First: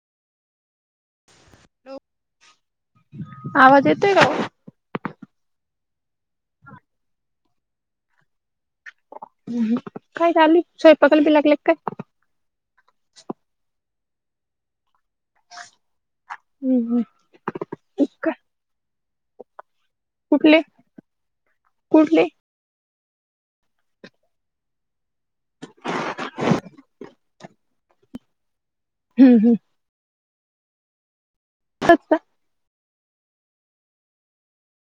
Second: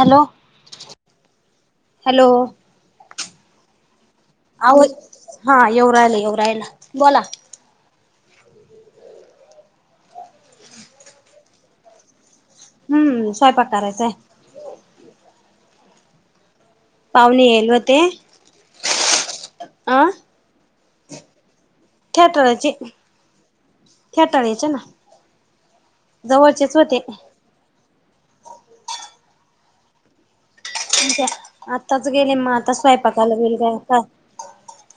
Hello hello. आवाज येतोय कावो आवा हां येऊ रायला येऊ रायला बोला हम्म काय चालूय स्वयंपाकाला बी लागलाय काय? हम्म स्वयपाक कराचाय. [inaudible] पावणे एल व्हते का आं कुठले? कुठले थेटराचे खेटाळ्याचे ना जवळचेच होतें. हम्म. आताच गेले मा आता स्वयंपाकाला [unintelligible]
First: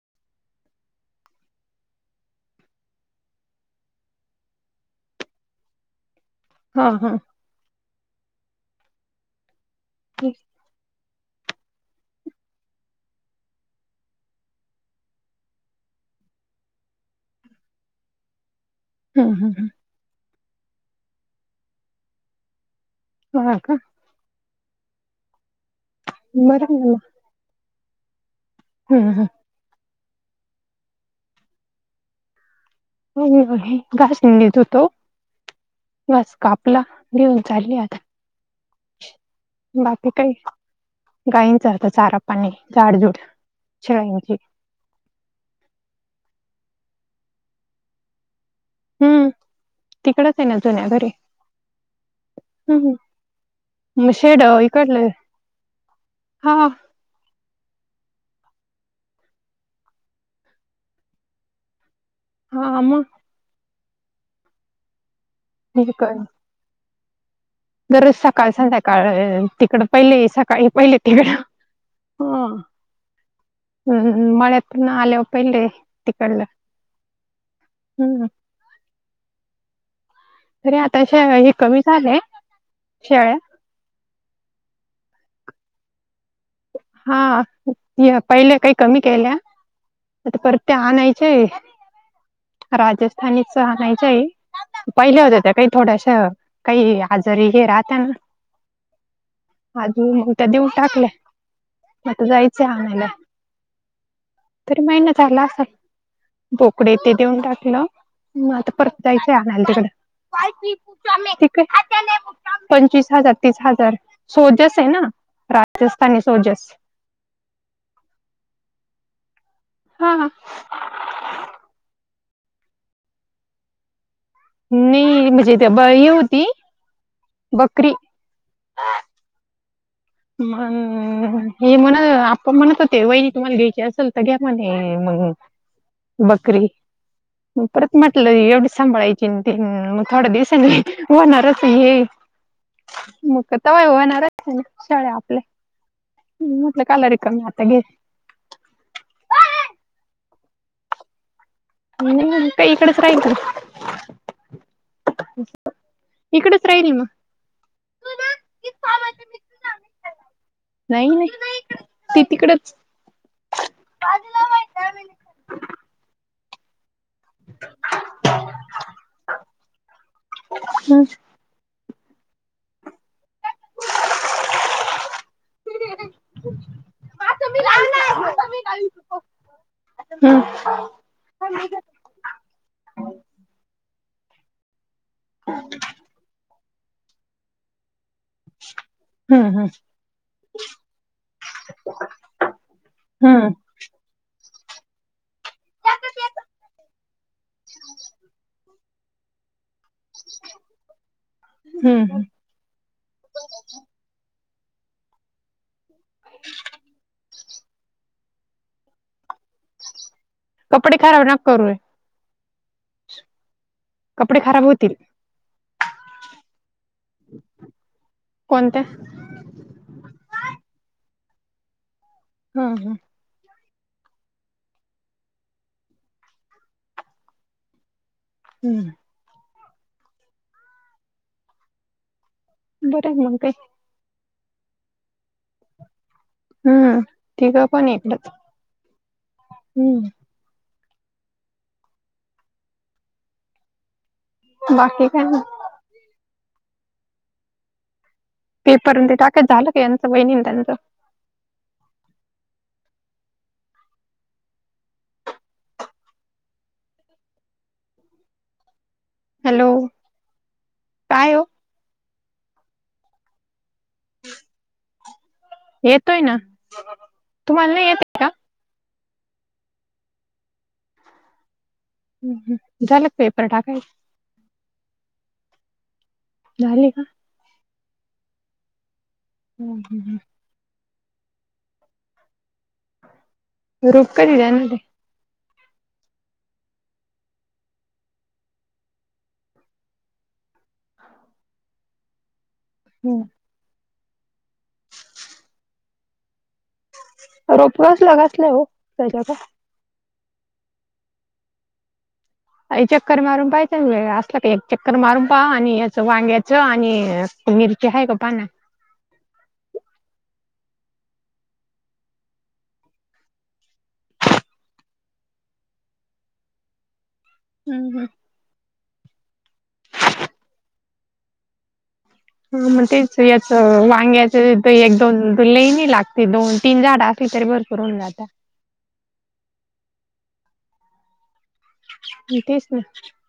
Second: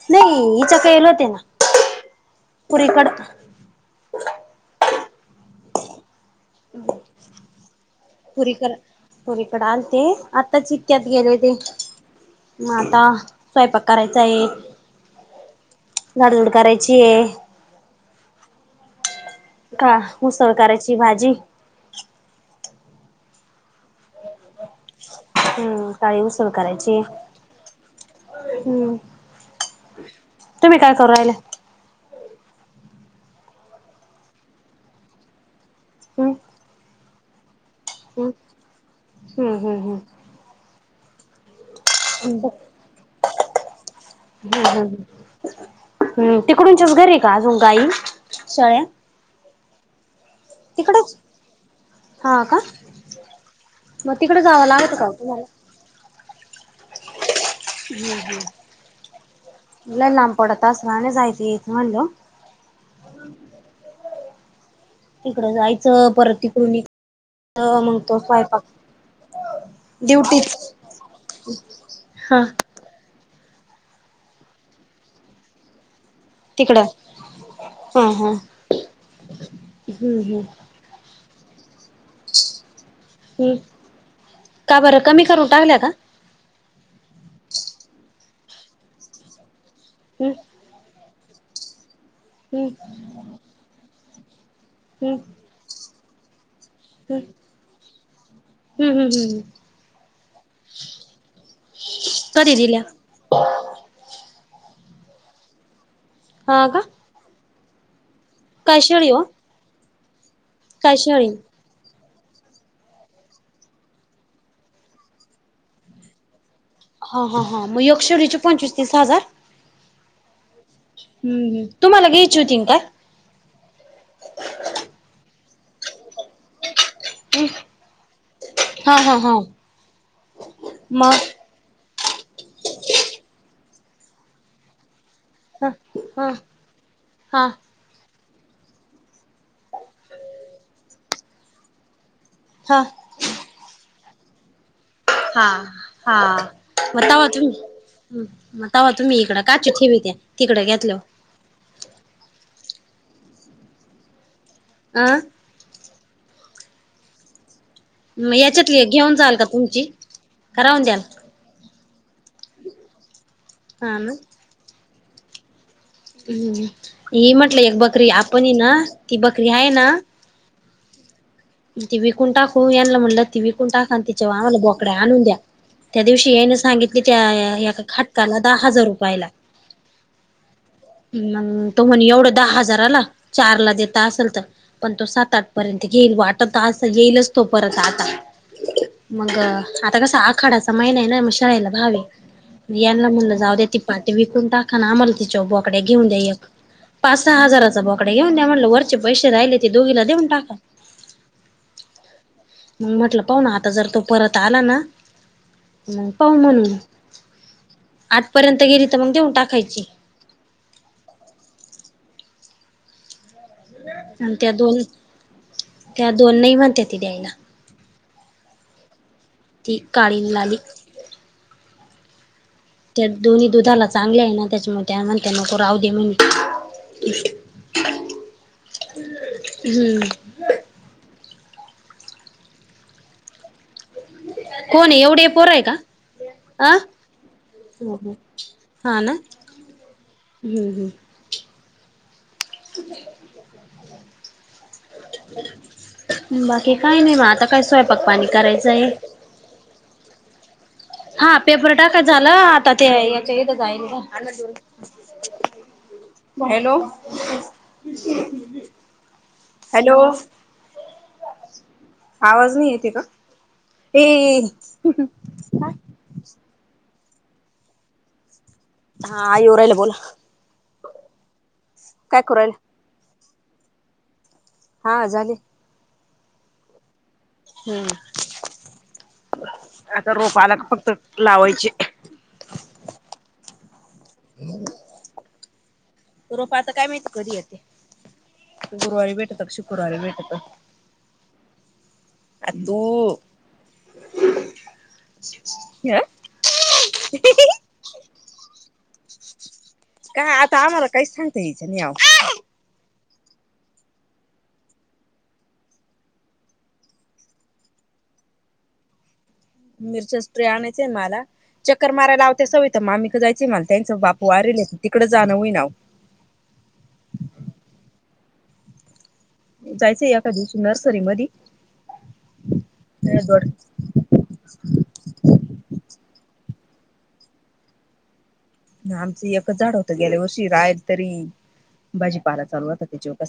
नई हिचा कडे येल होते ना. पुरीकड. हा हा. पुरी कड पुरी कडे आलते आताचीत क्यात गेले ते म आता स्वयपाक करायचा आहे. झाडझूड करायची आहे. हम्म हम्म हम्म. का हूसळ करायची भाजी हो का. हम्म काळी ऊसळ बर करायचीय. हम्म हम्म. तुम्ही काय कर रायला हो घास निंदेत होतो हम्म घास कापला देऊन चालली आता हम्म हम्म हम्म बाकी काही गाईींच आता चारा हम्म पाणी झाडजूड शेळाईंची हम्म हम्म. हम्म तिकडूनच्याच घरी हाय का अजून का आई? हम्म तिकडचं हाय ना जुन्या घरी. तिकडच हा का हम् म मग शेड तिकडे जावं लागत इकडलं का तुम्हाला हा हम् हम् ल लांबपटात असलाने जायच येत म्हणलं हा आम तिकडं जायचं परत तिकडून इकडं मग गरज तो सकाळ स्वयंपाक संधायकाळ तिकड पहिले ड्युटीच सका पहिले तिकडं हा हम्म मत ना आलेव पले तिकडं हा हम्म. हा हम्म हम्म अरे आता श ह कमी झालंय शेळ ह् का बरं कमी करून टाकल्या का हा या पहिल्या काही कमी केल्या हम्म आता पर ते आणायचे आहे हम्म राजस्थानीच आणायचं आहे हम्म पहिले होत त्या काही थोडस काही आजारी हे राहत ना हम् हम् हम् ह अजून त्या देऊन टाकलं म कधी जायच दिल्या आमला त महिन झालाल हा का बोकडे ते देऊन टाकलं मग आता परत कायशाळी हो जायचंय आमला कायशाळी तिकडं ू म पंचवीस हजार तीस हजार सोजस आहे नास पनी सोजेस हा हा हां मग यक्षरीचे पंचवीस तीस हजार हा हम् तुम्हाला घे शूटिंग काय नाही म्हणजेथ बा ह होती ह बकरी हा हा हा मग हम हे म्हण आप म्हणत होते वहिणी तुम्हाला घ्यायची असेल तर घ्या म्हणे मग ह ह बकरी हा परत म्हटलं एवढी सांभाळायची ते मग थोड्या दिवसांनी होणारच हे हां मक तय येवणारच शाळा आपल्या हा हा म्हटलं काला बताव रिकामी तुम आता घे मगतावा तुम्ही इकडं काची ठेवीित तिकडे घेतलं निम काकडेसरा यत आं इकडेच राहिली म मग याच्यात घेऊन जाचाल का तुमची करावून द्याल ते तिकडेच हा ना हम्म ही म्हटलं एक बकरी आपण ना ती बकरी आहे ना हम् ती विकून टाकू याला म्हटलं ती विकून टाका तिच्यावर आम्हाला बोकड्या आणून द्या त्या दिवशी यान सांगितली आता मी त्या लावणार खटकाला आता दहा मी हजार लावीतो. रुपयाला हम्म, मग तो म्हणे, एवढं दहा हजाराला! चार ला देता असेल, तर पण तो सात आठ पर्यंत घेईल वाट असं येईलच तो परत आता मग हम्म हम्म आता कस आखाडाचा महिना आहे ना मग शराळेला भावे यांना म्हणलं जाऊ द्या त ते विकून टाका, ना आम्हाला तिच्या बोकड्या घेऊन द्या, एक, पाच सहा हजाराचा बोकड्या घेऊन द्या म्हट वर, चे पैसे राहिले ते, दोघीला देऊन टाका हम्, मग म्हटलं पाहूना आता जर तो परत आला ना, मग पाह म्हणून, आठपर्यंत गेली, तर मग देऊन टाकायची. कपडे खराब ना करु, आणि कपडे त्या, खराब दोन होतील त्या दोन नाही म्हणत ती द्यायला! कोणत्या? ती काळी, लाली हा, हा, त्या दोन्ही दुधाला चांगले आहे ना, त्याच्यामुळे म्हणते नको राह दे म्हण. [unintelligible] हम्म, हम्म, बरं मग काय, कोण आहे, एवढी पोर आहे का? अ, हम्म तिघं पण इकडंच हाना. हम्म हम हम, [unintelligible] बाकी काय नाही. बाकी काय नाही म आता, काय स्वयंपाक पाणी करायचं आहे. पेपर ते टाेक, झाल, यांच बहीणी त्यांचं, हा पेपर टाका झाला, आता ते याच्या इथ जाईल. हॅलो, हॅलो [unintelligible] काय हो आवाज नाहीयेत आहे का? येतोय ना, तुम्हाला नाही येतय का? हा एऊ राहले, बोलला. करू राहिला झालं पेपर टाकायच? हा झाले, झाले का, हम्म, हम्म, हम्म, आता हम्म. रोपाला फक्त लावायचे. रुप कधी देणार आहे रोप आता काय माहिती कधी येते, गुरुवारी भेटत क शुक्रवारी भेटत. [unintelligible] आ तू, हम्म. ह [unintelligible] [unintelligible] घासलंय घासले, हो त्याच्या का, का आता आम्हाला काहीच, सांगते याचं नि आवं. चक्कर मारून पाहायच असलं, का एक चक्कर मारून पाहा आणि याच वांग्याच आणि, मिरची हाय, का पहा ना. मिरच्या सेपर्य, आणायचंय मला. चक्कर मारयला आव त्या सविता मामी कड जायच मला त्यांचं बाप वारेल तिकडें जाणं होईना आव. हम् हम जायचंय एका दिवशी नर्सरी मध हा मग तेच याच वांग्या एक दोन लेणी लागते दोन तीन झाड असली तरी बर करून जातात आमचं ए झाड होतं गेल्या, वर्षी राहिल तरी, हम भाजीपाला तेच चालू तर, होता त्याच्यावर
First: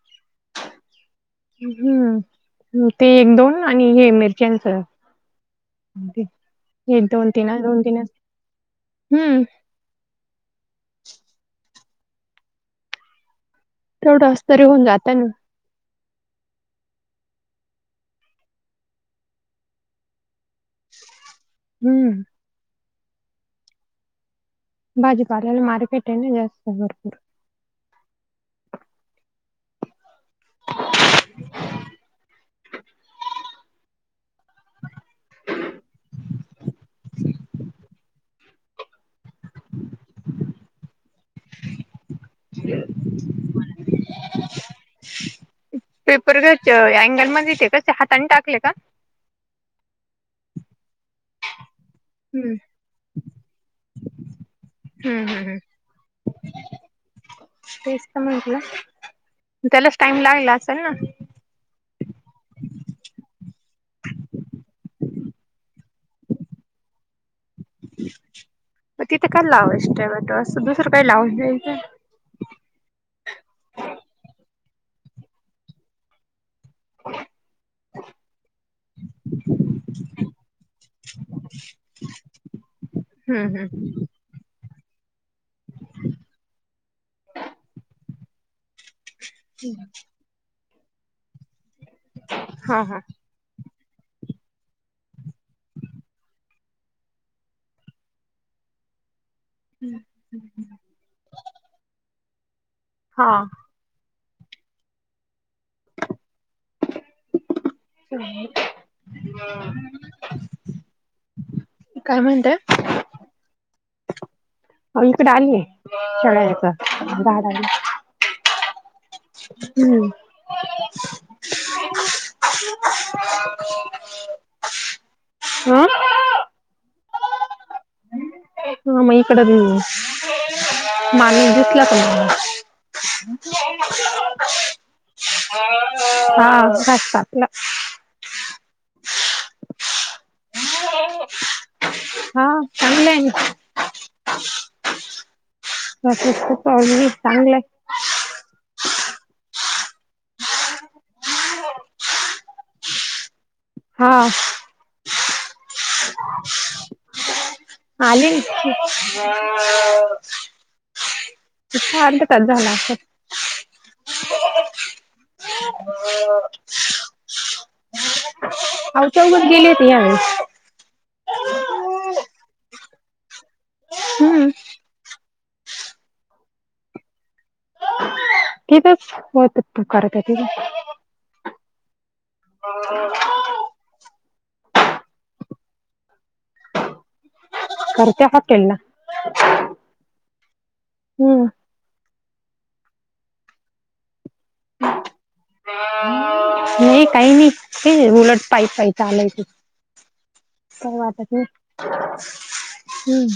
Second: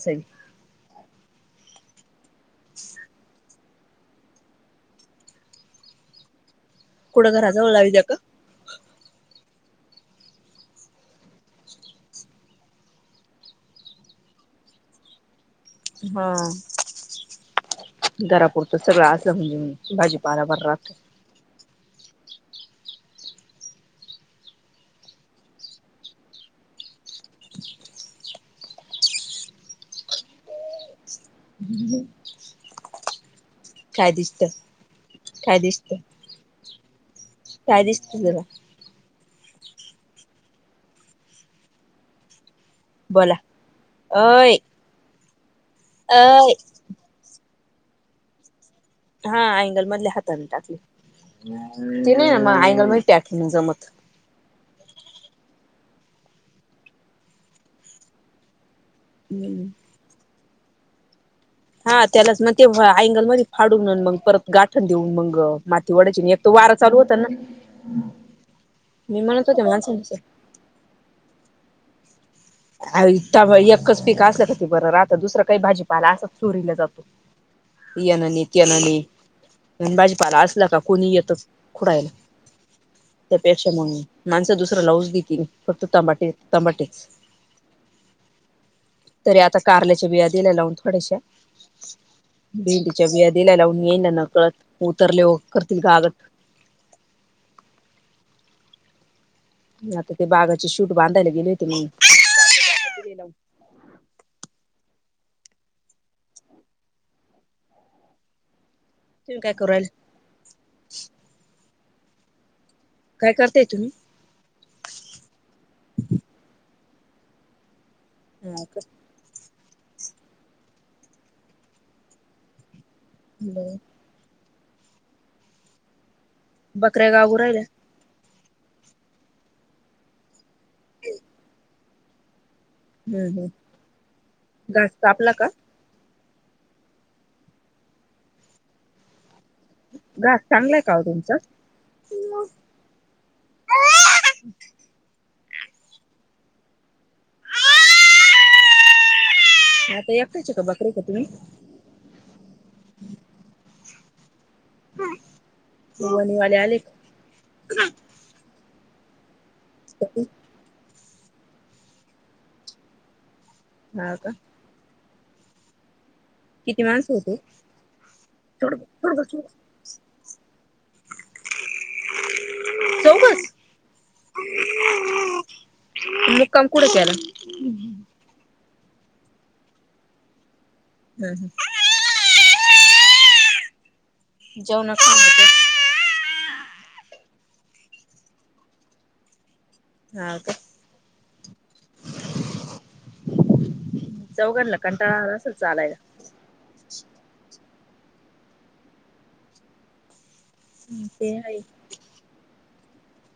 [unintelligible] हम्म ते एक दोन, आणि हे मिरच्याचं. कुठं घराजवळ एकदोदनाोद, लावीत्या का? हम्म. तेवढं अस्तरी होऊन जाता ना. हा घरापुरतं सगळं असलं म्हणजे भाजीपाला बार राहत. [inaudible] भाजीपाल्याला मार्केट आहे ना जास्त भरपूर. [inaudible] काय दिसत काय दिसत काय दिसत तुला. ह बोला अय [unintelligible] पेपर अय घच अँगल मध्ये तेे का हातानी टाकले का. हा अँंगल मधल्या हाताने टाकले ते नाही ना हम्म मग अँंगल म टाकवणे जमत. हम्म हम्म हम्. तेच तर म्हटलं त्यालाच टाइम लागला असेल ना. हा त्यालाच मग ते अँंगल म फाडून मग परत गाठण देऊन मग. मती वाढायची एक त वार लू होता ना. मग मी तिथे काय म्हणत होते लावाच माणसांचं टम्यतो असं दुसरं काही लाव नाही का एकच पिक असलं का त बर रा आता दुसरं काही भाजी पाला अस चोरीला जात. यनी ने त्यानं ने. भाजीपाला असल का कोणी येतं खुडयला. हम् हम्. मग माणसं दुसरा लावज देतील फक्त तंबाटे तंबाटेच. तरी आता कारल्याच्या बिया दिल्या लावून थोडेश हा हा भिंडीच्या बिया, दिला लावून येईना नकळत उतरले करतील गागाट. आता ते बागाची शूट बांधायला गेले होती मी. हा हो् तुम् काय करु राहील्या. काय म्हणतेय. काय करताय तुम्ही. आव इक डाली आहे चड दहा डाली. ह का हम्म ह [inaudible] [unintelligible] ह बकरे गागुराये ह मग इकड दि माने घेतला त मला हम् हम जास्त आपला हा घस्त आपलं घास चांगलाय का हो तुमचा चगले खप मी चांगलंय. आता एकटयच का बकरे का तुम्ही. हा. वणीवाले आले का आले. ांत काच झाला असाल. ह का. ह ह. किती माणस होते थड अहो थोड चौघच गेले होते यावेळेस चौघस हम्म मुकाम कुडचयला ठीकच होू करत आहे ठीक आहे [inaudible] हो जेवण खे करते हाकल ना हा का चौघडला कंटा अस चालायला नाही काही नाही उलट पाई पाई आलाय तर वाता ते आहे. हम्म.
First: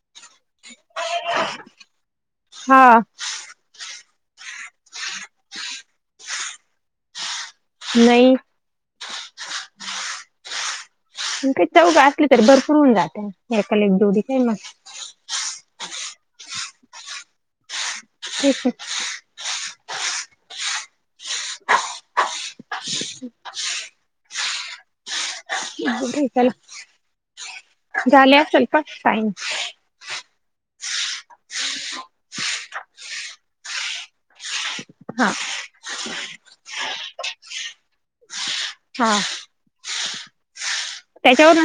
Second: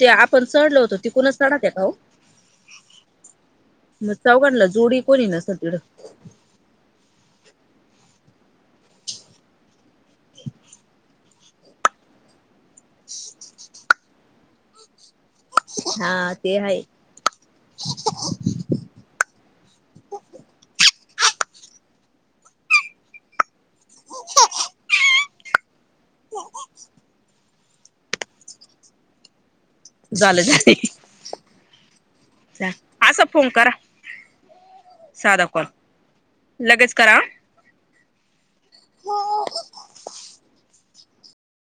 ते आपण चढलो होतो त कुणाच चढात आहे का हो हा मग चौघांला जोडी कोणी ना सगड नाही का चौघ असलं तरी भरपूर होऊन जाते एकाला एक डोरी नाही मग [inaudible] [inaudible] [unintelligible] [unintelligible] [unintelligible] झालं झाले असं फोन करा हा साधा कोण लगेच करा हा त्याच्यावर